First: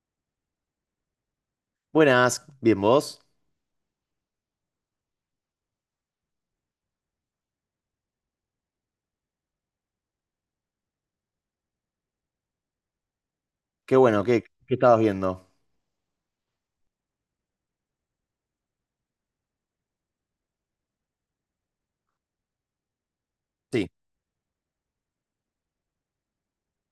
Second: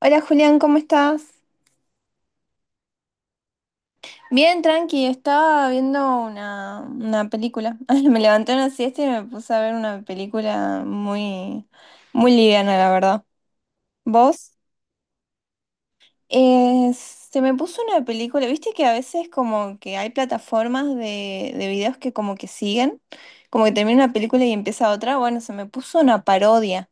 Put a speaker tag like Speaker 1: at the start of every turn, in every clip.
Speaker 1: Hola Julián, ¿cómo estás?
Speaker 2: Buenas, bien vos.
Speaker 1: Bien, tranqui, estaba viendo una película. Ay, me levanté una siesta y me puse a ver una película muy liviana, la verdad.
Speaker 2: Qué bueno, ¿qué,
Speaker 1: ¿Vos?
Speaker 2: qué estabas viendo?
Speaker 1: Se me puso una película, viste que a veces como que hay plataformas de videos que como que siguen, como que
Speaker 2: Sí.
Speaker 1: termina una película y empieza otra. Bueno, se me puso una parodia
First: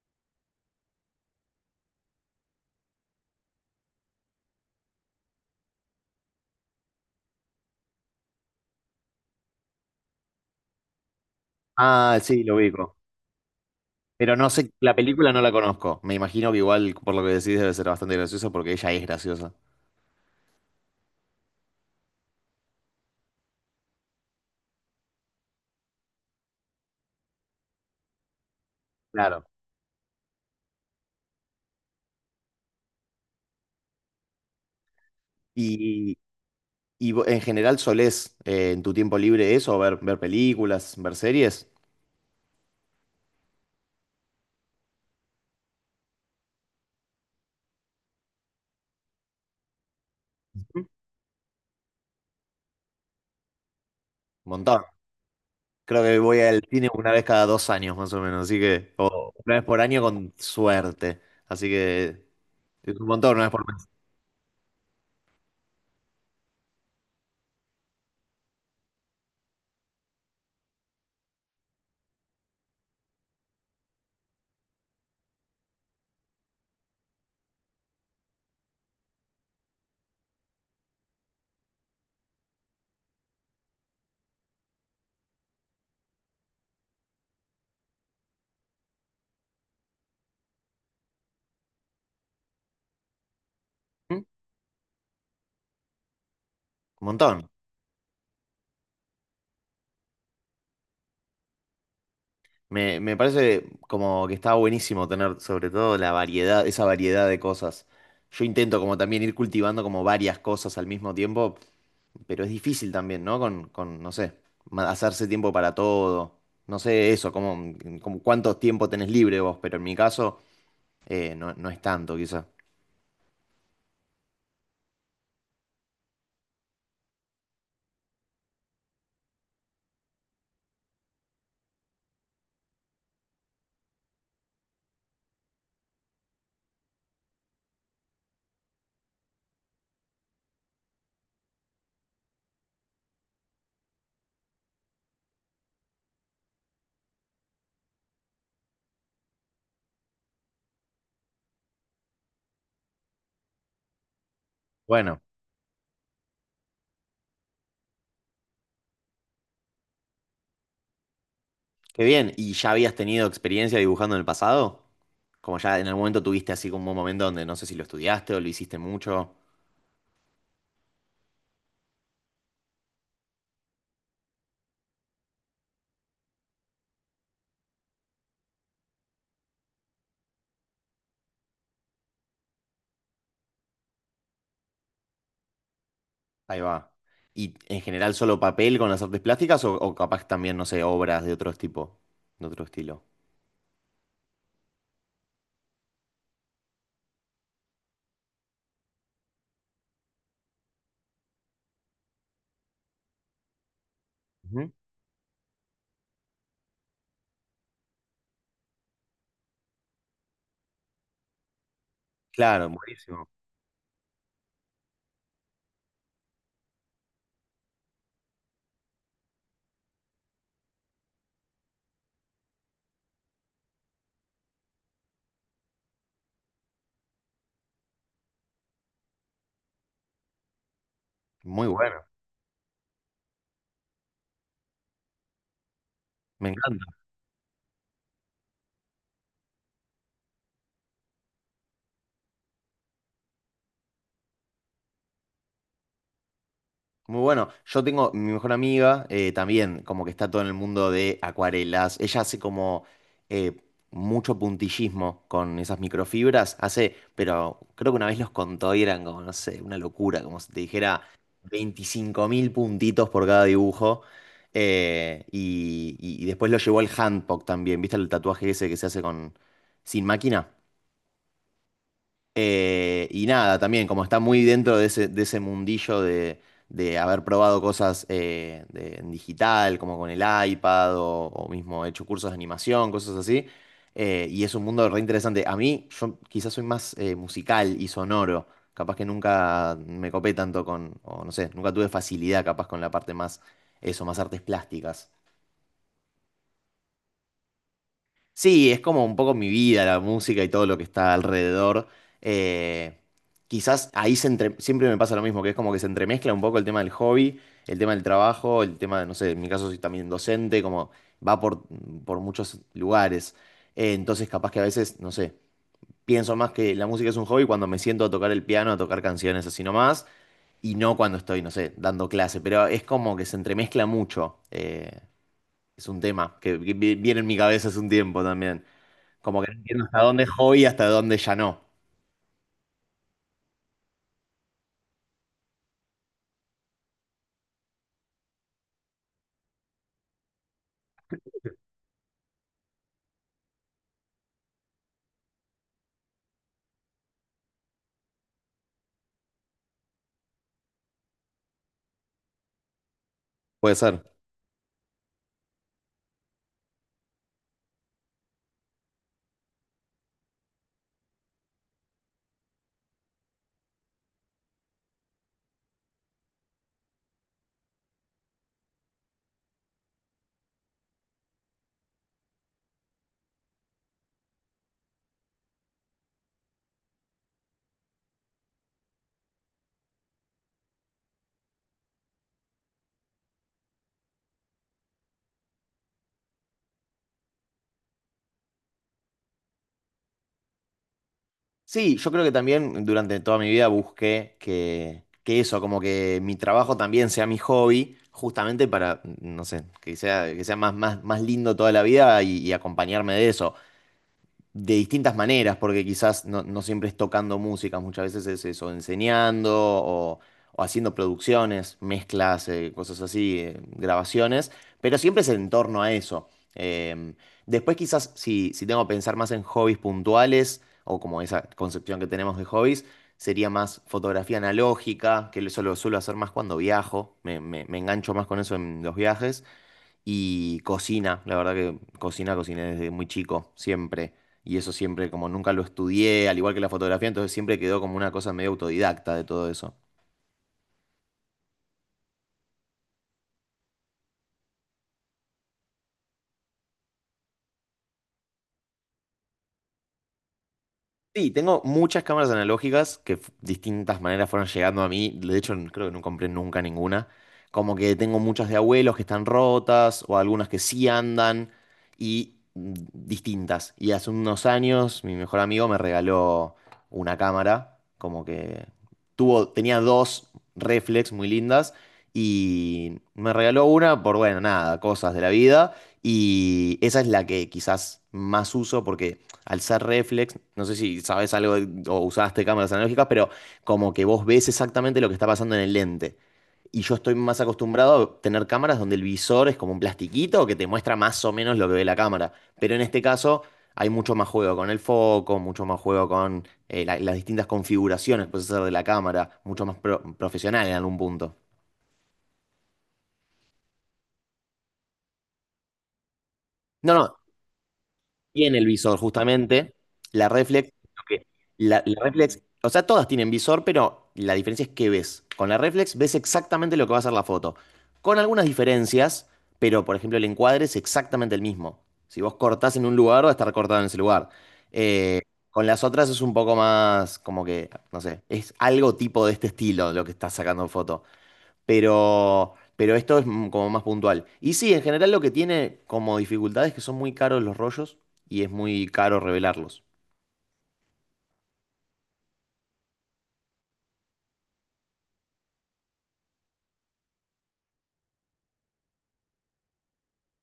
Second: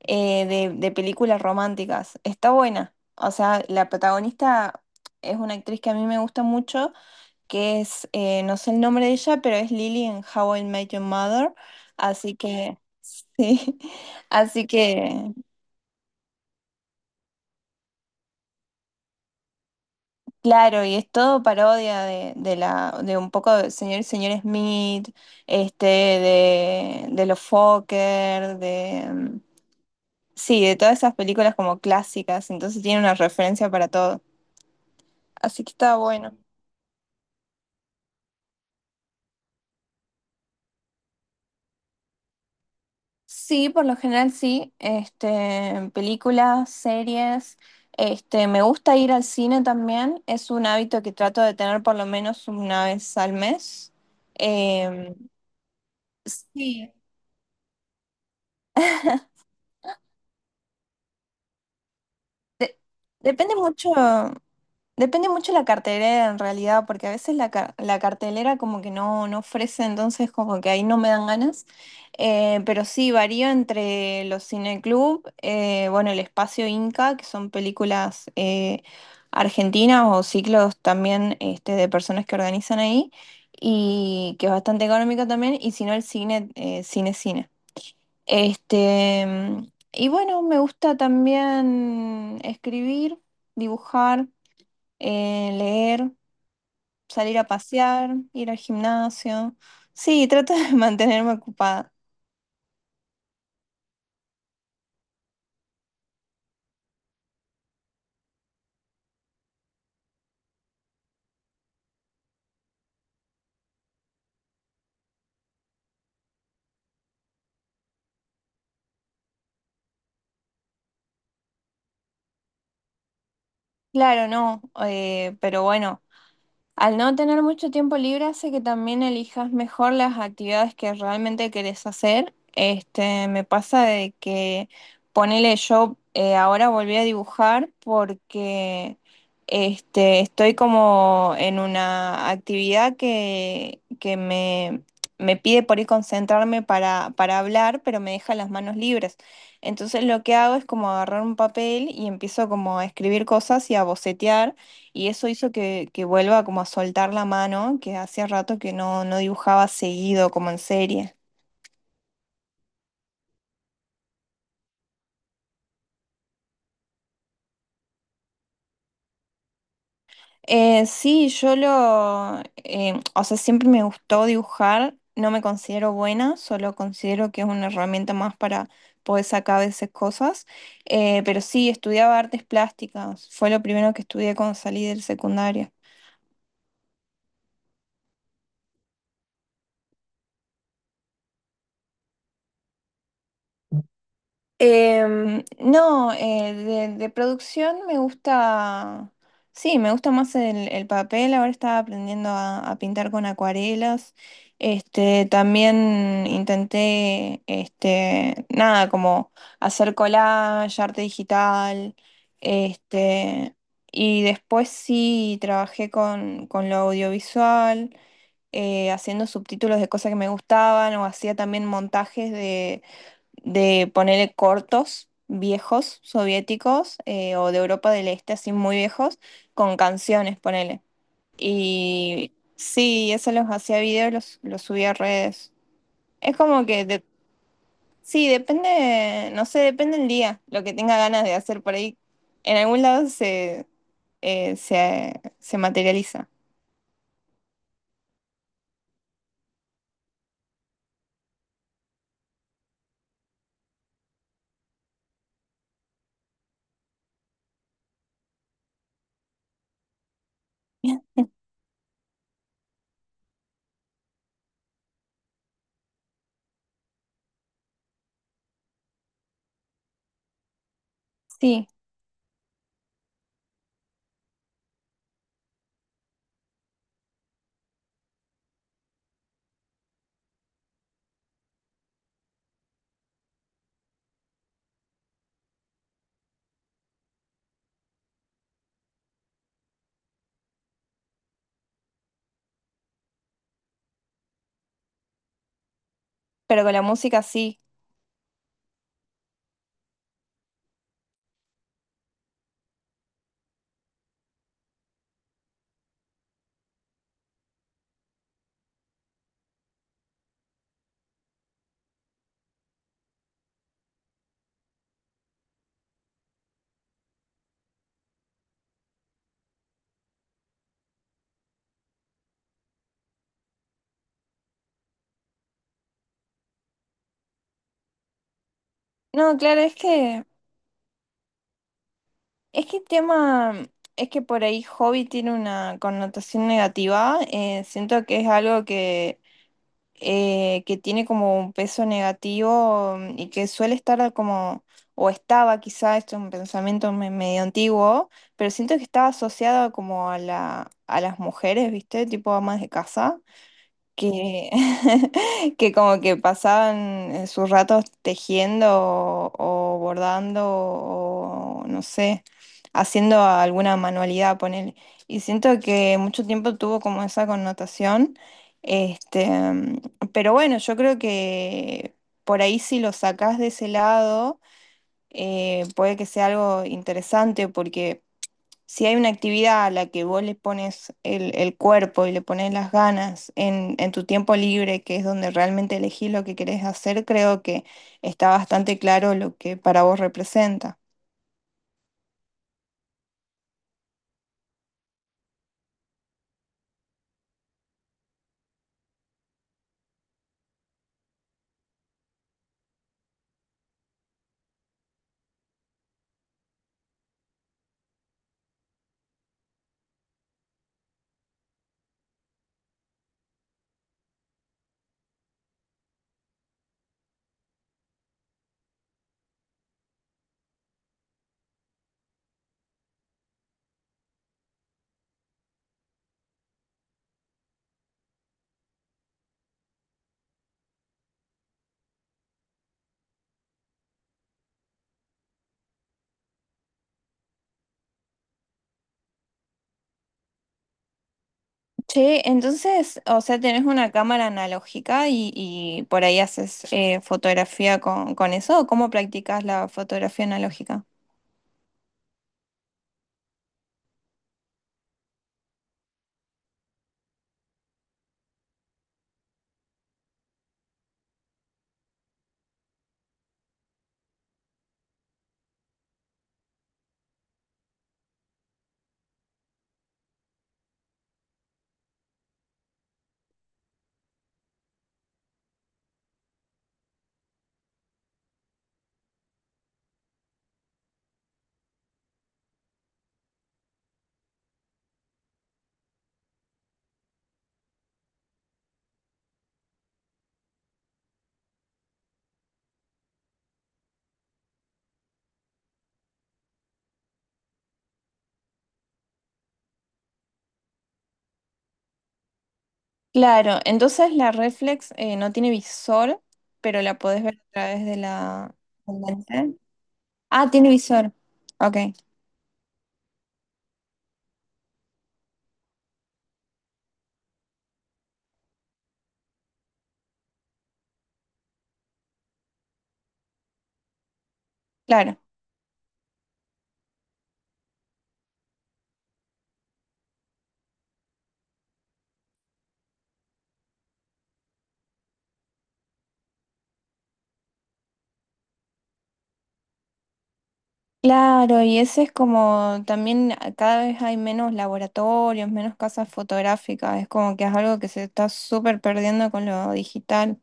Speaker 1: de películas románticas. Está buena. O sea, la protagonista es una actriz que a mí me gusta mucho, que es, no sé el nombre de ella, pero es Lily en How I Met Your Mother.
Speaker 2: Ah,
Speaker 1: Así
Speaker 2: sí, lo
Speaker 1: que,
Speaker 2: ubico.
Speaker 1: sí,
Speaker 2: Pero no
Speaker 1: así
Speaker 2: sé, la película
Speaker 1: que,
Speaker 2: no la conozco. Me imagino que igual, por lo que decís, debe ser bastante graciosa porque ella es graciosa.
Speaker 1: claro, y es todo parodia de un poco de señor y señor Smith, este, de los Fokker, de,
Speaker 2: Claro.
Speaker 1: sí, de todas esas películas como clásicas, entonces tiene una referencia para todo. Así que está
Speaker 2: Y,
Speaker 1: bueno.
Speaker 2: en general solés en tu tiempo libre eso, ver películas, ver series.
Speaker 1: Sí, por lo general sí, este, películas, series, este, me gusta ir al cine también, es un
Speaker 2: Ujú.
Speaker 1: hábito que trato de tener por lo menos una vez al mes.
Speaker 2: Montón.
Speaker 1: Em,
Speaker 2: Creo que voy al cine
Speaker 1: sí,
Speaker 2: una vez cada dos años más o menos, así que, o una vez por año con suerte. Así que es un montón, una vez
Speaker 1: depende
Speaker 2: por mes.
Speaker 1: mucho, depende mucho la cartelera en realidad, porque a veces la cartelera como que no, no ofrece, entonces como que ahí no me dan ganas. Pero sí, varía entre los cineclub, bueno, el Espacio Inca, que son películas argentinas o ciclos también este, de personas que organizan ahí, y que es bastante económico también, y si no el cine, cine. Este, y bueno, me gusta también escribir,
Speaker 2: Ujú.
Speaker 1: dibujar, leer,
Speaker 2: Un
Speaker 1: salir
Speaker 2: montón.
Speaker 1: a pasear, ir al gimnasio. Sí, trato de mantenerme ocupada.
Speaker 2: Me parece como que está buenísimo tener sobre todo la variedad, esa variedad de cosas. Yo intento como también ir cultivando como varias cosas al mismo tiempo, pero es difícil también, ¿no? No sé, hacerse tiempo para todo. No sé eso, como, como cuánto tiempo tenés libre vos, pero en mi caso no, no es tanto quizá.
Speaker 1: Claro, no, pero bueno. Al no tener mucho tiempo libre hace que también elijas mejor las actividades que realmente querés hacer. Este, me pasa de que ponele yo, ahora volví a dibujar porque este, estoy como en una actividad que me pide por ahí concentrarme para hablar, pero me deja las manos libres. Entonces lo que hago es como agarrar un papel y empiezo como a escribir cosas y a bocetear. Y
Speaker 2: Bueno,
Speaker 1: eso hizo que vuelva como a soltar la mano, que hacía rato que no, no dibujaba seguido, como en serie.
Speaker 2: qué bien. ¿Y ya habías tenido experiencia dibujando en el pasado? Como ya en algún momento tuviste así como un momento donde no sé si lo estudiaste o lo hiciste mucho.
Speaker 1: O sea, siempre me gustó dibujar, no me considero buena, solo considero que es una herramienta más para poder sacar a veces cosas. Pero sí, estudiaba artes plásticas, fue lo primero que estudié cuando salí del secundario.
Speaker 2: Ahí va. ¿Y en general solo papel con las artes plásticas o capaz también, no sé, obras de otro tipo, de otro estilo?
Speaker 1: No, de producción me gusta, sí, me gusta más el papel, ahora estaba aprendiendo a pintar con acuarelas,
Speaker 2: Ujú.
Speaker 1: este, también intenté, este, nada, como hacer collage, arte digital,
Speaker 2: Claro, buenísimo.
Speaker 1: este, y después sí trabajé con lo audiovisual, haciendo subtítulos de cosas que me gustaban o hacía también montajes de ponerle cortos viejos soviéticos, o de Europa del Este, así muy viejos, con canciones, ponele.
Speaker 2: Muy bueno.
Speaker 1: Y sí, eso los hacía videos, los subía a redes. Es
Speaker 2: Me
Speaker 1: como que,
Speaker 2: encanta.
Speaker 1: sí, depende, no sé, depende el día, lo que tenga ganas de hacer por ahí. En algún lado se materializa.
Speaker 2: Muy bueno. Yo tengo mi mejor amiga también, como que está todo en el mundo de acuarelas. Ella hace como eh, mucho puntillismo con esas microfibras. Hace, pero creo que una vez los contó y eran como, no sé, una locura, como si te dijera 25 mil puntitos por cada dibujo. Y después lo llevó al handpoke también. ¿Viste el tatuaje ese que se hace con sin máquina?
Speaker 1: Sí,
Speaker 2: Y nada, también como está muy dentro de ese mundillo de haber probado cosas en digital, como con el iPad o mismo hecho cursos de animación, cosas así, y es un mundo re interesante. A mí, yo quizás soy más musical y sonoro, capaz que nunca me copé tanto con, o no sé, nunca tuve facilidad capaz con la parte más, eso, más artes plásticas.
Speaker 1: pero con la música sí.
Speaker 2: Sí, es como un poco mi vida, la música y todo lo que está alrededor. Eh, quizás ahí siempre me pasa lo mismo, que es como que se entremezcla un poco el tema del hobby, el tema del trabajo, el tema de, no sé, en mi caso soy también docente, como va por muchos lugares. Entonces capaz que a veces, no sé, pienso más que la música es un hobby cuando me siento a tocar el piano, a tocar canciones así nomás, y no cuando estoy, no sé, dando clase, pero es como que se entremezcla mucho. Es un tema que viene en mi cabeza hace un tiempo también.
Speaker 1: No,
Speaker 2: Como que no
Speaker 1: claro, es
Speaker 2: entiendo hasta dónde
Speaker 1: que...
Speaker 2: es hobby y hasta dónde ya no.
Speaker 1: Es que el tema, es que por ahí hobby tiene una connotación negativa. Siento que es algo que tiene como un peso negativo, y que suele estar como, o estaba quizá, esto es un pensamiento medio antiguo, pero siento que estaba asociado como a a las mujeres, ¿viste? Tipo amas de casa
Speaker 2: Puede ser.
Speaker 1: que, que como que pasaban, sus ratos tejiendo, o bordando, o no sé, haciendo alguna manualidad, ponele. Y siento que mucho tiempo tuvo como esa connotación. Este, mm, pero bueno, yo creo que por ahí si lo sacás de ese lado, puede que sea algo interesante, porque si hay una actividad a la que vos le pones el cuerpo y le pones las ganas en tu tiempo libre, que es donde realmente elegís lo que querés hacer, creo que está bastante claro lo que para vos representa.
Speaker 2: Sí, yo creo que también durante toda mi vida busqué que eso, como que mi trabajo también sea mi hobby, justamente para, no sé, que sea más, más lindo toda la vida y acompañarme de eso. De distintas maneras, porque quizás no, no siempre es tocando música, muchas veces es eso, enseñando o haciendo producciones, mezclas, cosas así, grabaciones, pero siempre es en torno a eso. Em, después quizás si, si tengo que pensar más en hobbies puntuales o como esa concepción que tenemos de hobbies, sería más fotografía analógica, que eso lo suelo hacer más cuando viajo, me engancho más con eso en los viajes y cocina, la verdad que cocina, cociné desde muy chico, siempre. Y eso siempre, como nunca lo estudié, al igual que la fotografía, entonces siempre quedó como una cosa medio autodidacta de todo eso.
Speaker 1: Che, entonces, o sea, tenés una cámara analógica y por ahí haces, fotografía con eso, ¿o cómo practicas la fotografía analógica?
Speaker 2: Sí, tengo muchas cámaras analógicas que distintas maneras fueron llegando a mí. De hecho, creo que no compré nunca ninguna. Como que tengo muchas de abuelos que están rotas o algunas que sí andan y mm, distintas. Y hace unos años mi mejor amigo me regaló una cámara, como que tenía dos reflex muy lindas y me regaló una por, bueno, nada, cosas de la vida. Y esa es la que quizás más uso porque... Alzar reflex, no sé si sabes o usaste cámaras analógicas, pero como que vos ves exactamente lo que está pasando en el lente. Y yo estoy más acostumbrado a tener cámaras donde el visor es como un plastiquito que te muestra más o menos lo que ve la cámara. Pero en este caso hay mucho más juego con el foco, mucho más juego con las distintas configuraciones que puedes hacer de la cámara, mucho más profesional en algún punto.
Speaker 1: Claro, entonces la reflex, no tiene visor, pero
Speaker 2: No,
Speaker 1: la
Speaker 2: no,
Speaker 1: podés ver a través de la...
Speaker 2: tiene el visor,
Speaker 1: del lente.
Speaker 2: justamente. La
Speaker 1: Ah, tiene
Speaker 2: reflex, lo
Speaker 1: visor.
Speaker 2: que-
Speaker 1: Ok.
Speaker 2: la reflex, o sea, todas tienen visor, pero la diferencia es que ves. Con la reflex ves exactamente lo que va a ser la foto. Con algunas diferencias, pero por ejemplo, el encuadre es exactamente el mismo. Si vos cortás en un lugar, va a estar cortado en ese lugar.
Speaker 1: Claro,
Speaker 2: Eh, con las otras es un poco más como que, no sé, es algo tipo de este estilo lo que estás sacando en foto pero esto es mm, como más puntual. Y sí, en general lo que tiene como dificultad es que son muy caros los rollos y es muy caro revelarlos.
Speaker 1: claro, y ese es como también cada vez hay menos laboratorios, menos casas fotográficas, es como que es algo que se está súper perdiendo con lo digital.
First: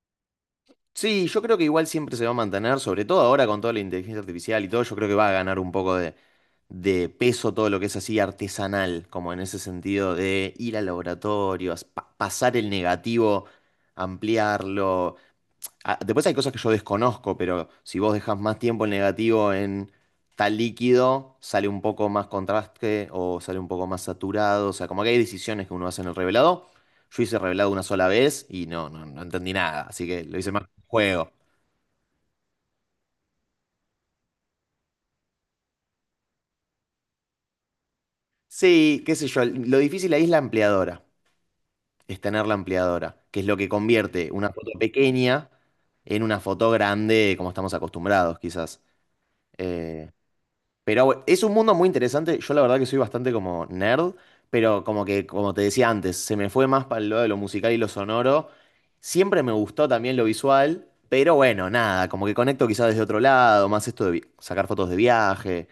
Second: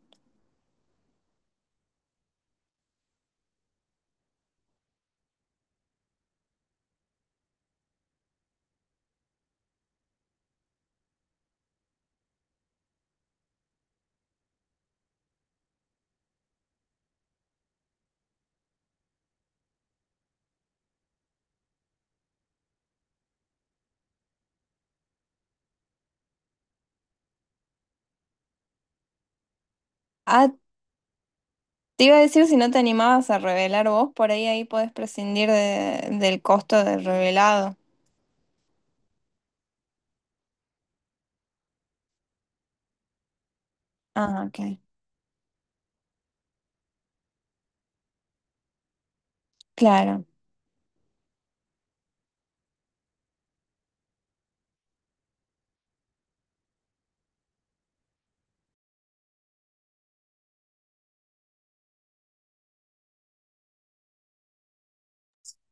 Speaker 2: Sí, yo creo que igual siempre se va a mantener, sobre todo ahora con toda la inteligencia artificial y todo, yo creo que va a ganar un poco de peso todo lo que es así artesanal, como en ese sentido de ir al laboratorio, pasar el negativo, ampliarlo. Ah, después hay cosas que yo desconozco, pero si vos dejas más tiempo el negativo en tal líquido, sale un poco más contraste o sale un poco más saturado. O sea, como que hay decisiones que uno hace en el revelado. Yo hice revelado una sola vez y no, no, no entendí nada, así que lo
Speaker 1: Ah,
Speaker 2: hice más como un juego.
Speaker 1: te iba a decir si no te animabas a revelar vos, por ahí ahí podés prescindir del costo del revelado.
Speaker 2: Sí, qué sé yo, lo difícil ahí es la ampliadora, es tener la ampliadora, que es lo que convierte
Speaker 1: Ah,
Speaker 2: una foto
Speaker 1: ok,
Speaker 2: pequeña en una foto grande como estamos acostumbrados, quizás. Eh,
Speaker 1: claro.
Speaker 2: Pero bueno, es un mundo muy interesante. Yo la verdad que soy bastante como nerd, pero como que, como te decía antes, se me fue más para el lado de lo musical y lo sonoro. Siempre me gustó también lo visual, pero bueno, nada, como que conecto quizás desde otro lado, más esto de sacar fotos de viaje.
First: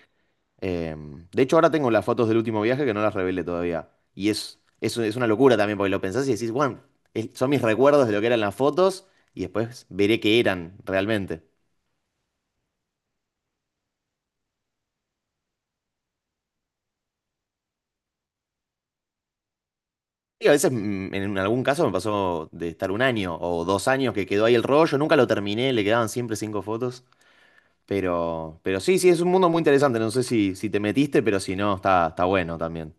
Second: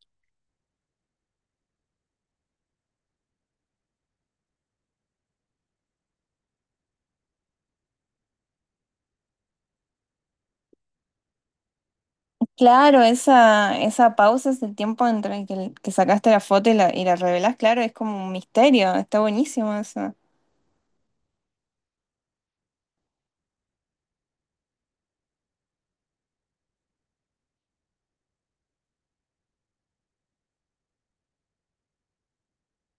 Speaker 2: Eh, de hecho, ahora tengo las fotos del último viaje que no las revelé todavía. Y es una locura también, porque lo pensás y decís, bueno, son mis recuerdos de lo que eran las fotos y después veré qué eran realmente.
Speaker 1: Claro, esa pausa, ese tiempo entre el que sacaste la foto y y la revelás, claro, es como un misterio, está buenísimo eso.
Speaker 2: Sí, a veces mm, en algún caso me pasó de estar un año o dos años que quedó ahí el rollo, nunca lo terminé, le quedaban siempre cinco fotos, pero sí, sí, es un mundo muy interesante, no sé si te metiste, pero si no, está, está bueno también.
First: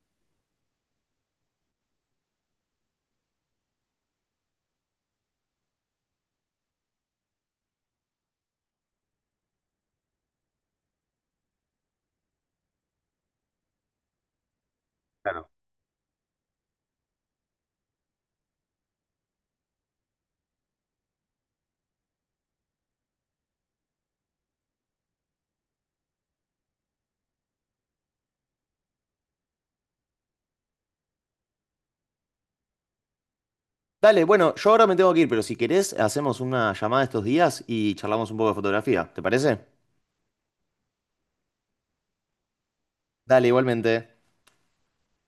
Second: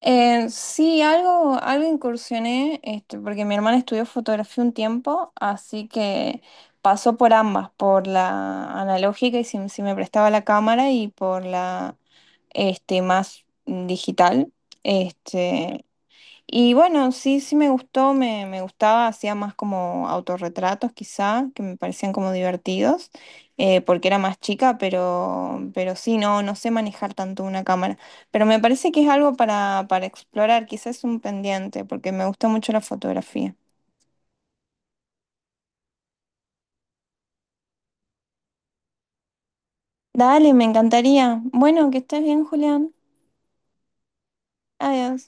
Speaker 1: Algo incursioné, este, porque mi hermana estudió fotografía un tiempo, así que pasó por ambas, por la analógica, y si, si me prestaba la cámara, y por la este, más digital.
Speaker 2: Claro.
Speaker 1: Este, y bueno, sí, sí me gustó, me gustaba, hacía más como autorretratos quizá, que me parecían como divertidos, porque era más chica, pero sí, no, no sé manejar tanto una cámara. Pero me parece que es algo para explorar, quizás un pendiente, porque me gusta mucho la fotografía.
Speaker 2: Dale, bueno, yo ahora me tengo que ir, pero si querés, hacemos una llamada estos días y charlamos un poco de fotografía, ¿te parece?
Speaker 1: Dale, me encantaría. Bueno, que estés bien, Julián.
Speaker 2: Dale, igualmente.
Speaker 1: Adiós.